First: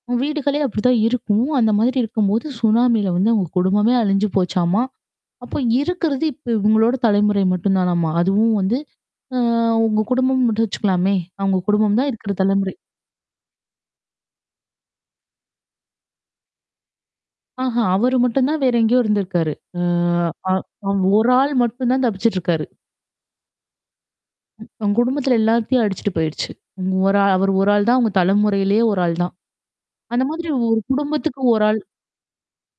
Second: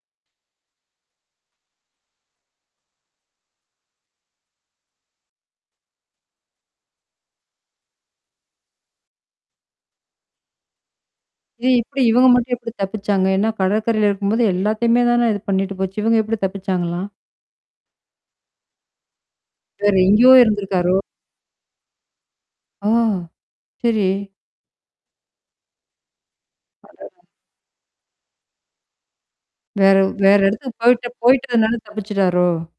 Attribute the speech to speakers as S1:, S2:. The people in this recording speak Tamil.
S1: வீடுகளே அப்படிதான் இருக்கும். அந்த மாதிரி இருக்கும்போது, சுனாமில வந்து இவுங்க குடும்பமே அழிஞ்சு போச்சாமா. அப்ப இருக்கறது இப்ப இவுங்களோட தலைமுறை மட்டும் தானம்மா! அதுவும் வந்து. அ அவுங்க குடும்பம் மட்டும் வச்சுக்கலாமே! அவுங்க
S2: இது
S1: குடும்பம்
S2: எப்புடி?
S1: தான்
S2: இவங்க
S1: இருக்கிற
S2: மட்டும் எப்படி
S1: தலைமுறை.
S2: தப்பிச்சாங்க? ஏன்னா கடற்கரையில இருக்கும்போது, எல்லாத்தையுமே தானே இது பண்ணிட்டு போச்சு! இவங்க எப்படி தப்பிச்சாங்களா?
S1: ஆஹா. அவரு மட்டும் தான் வேற எங்கேயோ இருந்திருக்காரு. அ
S2: வேற எங்கேயோ
S1: அ
S2: இருந்திருக்காறோ?
S1: அவுங்க 1 ஆள் மட்டும் தான் தப்பிச்சுட்டுருக்காரு.
S2: ஓ, சரி.
S1: அவுங்க குடும்பத்தில எல்லாத்தையும் அடிச்சுட்டு போயிடுச்சு. ங் 1
S2: அடடா!
S1: ஆள் அவரு 1 ஆள் தான் அவுங்க தலைமுறையிலயே 1 ஆள் தான்.
S2: வேற
S1: அந்த
S2: வேற
S1: மாதிரி
S2: இடத்துக்கு
S1: 1
S2: போயி்ட்ட
S1: குடும்பத்துக்கு 1
S2: போயி்டதுனால
S1: ஆள்.
S2: தப்பிச்சுட்டாரோ!?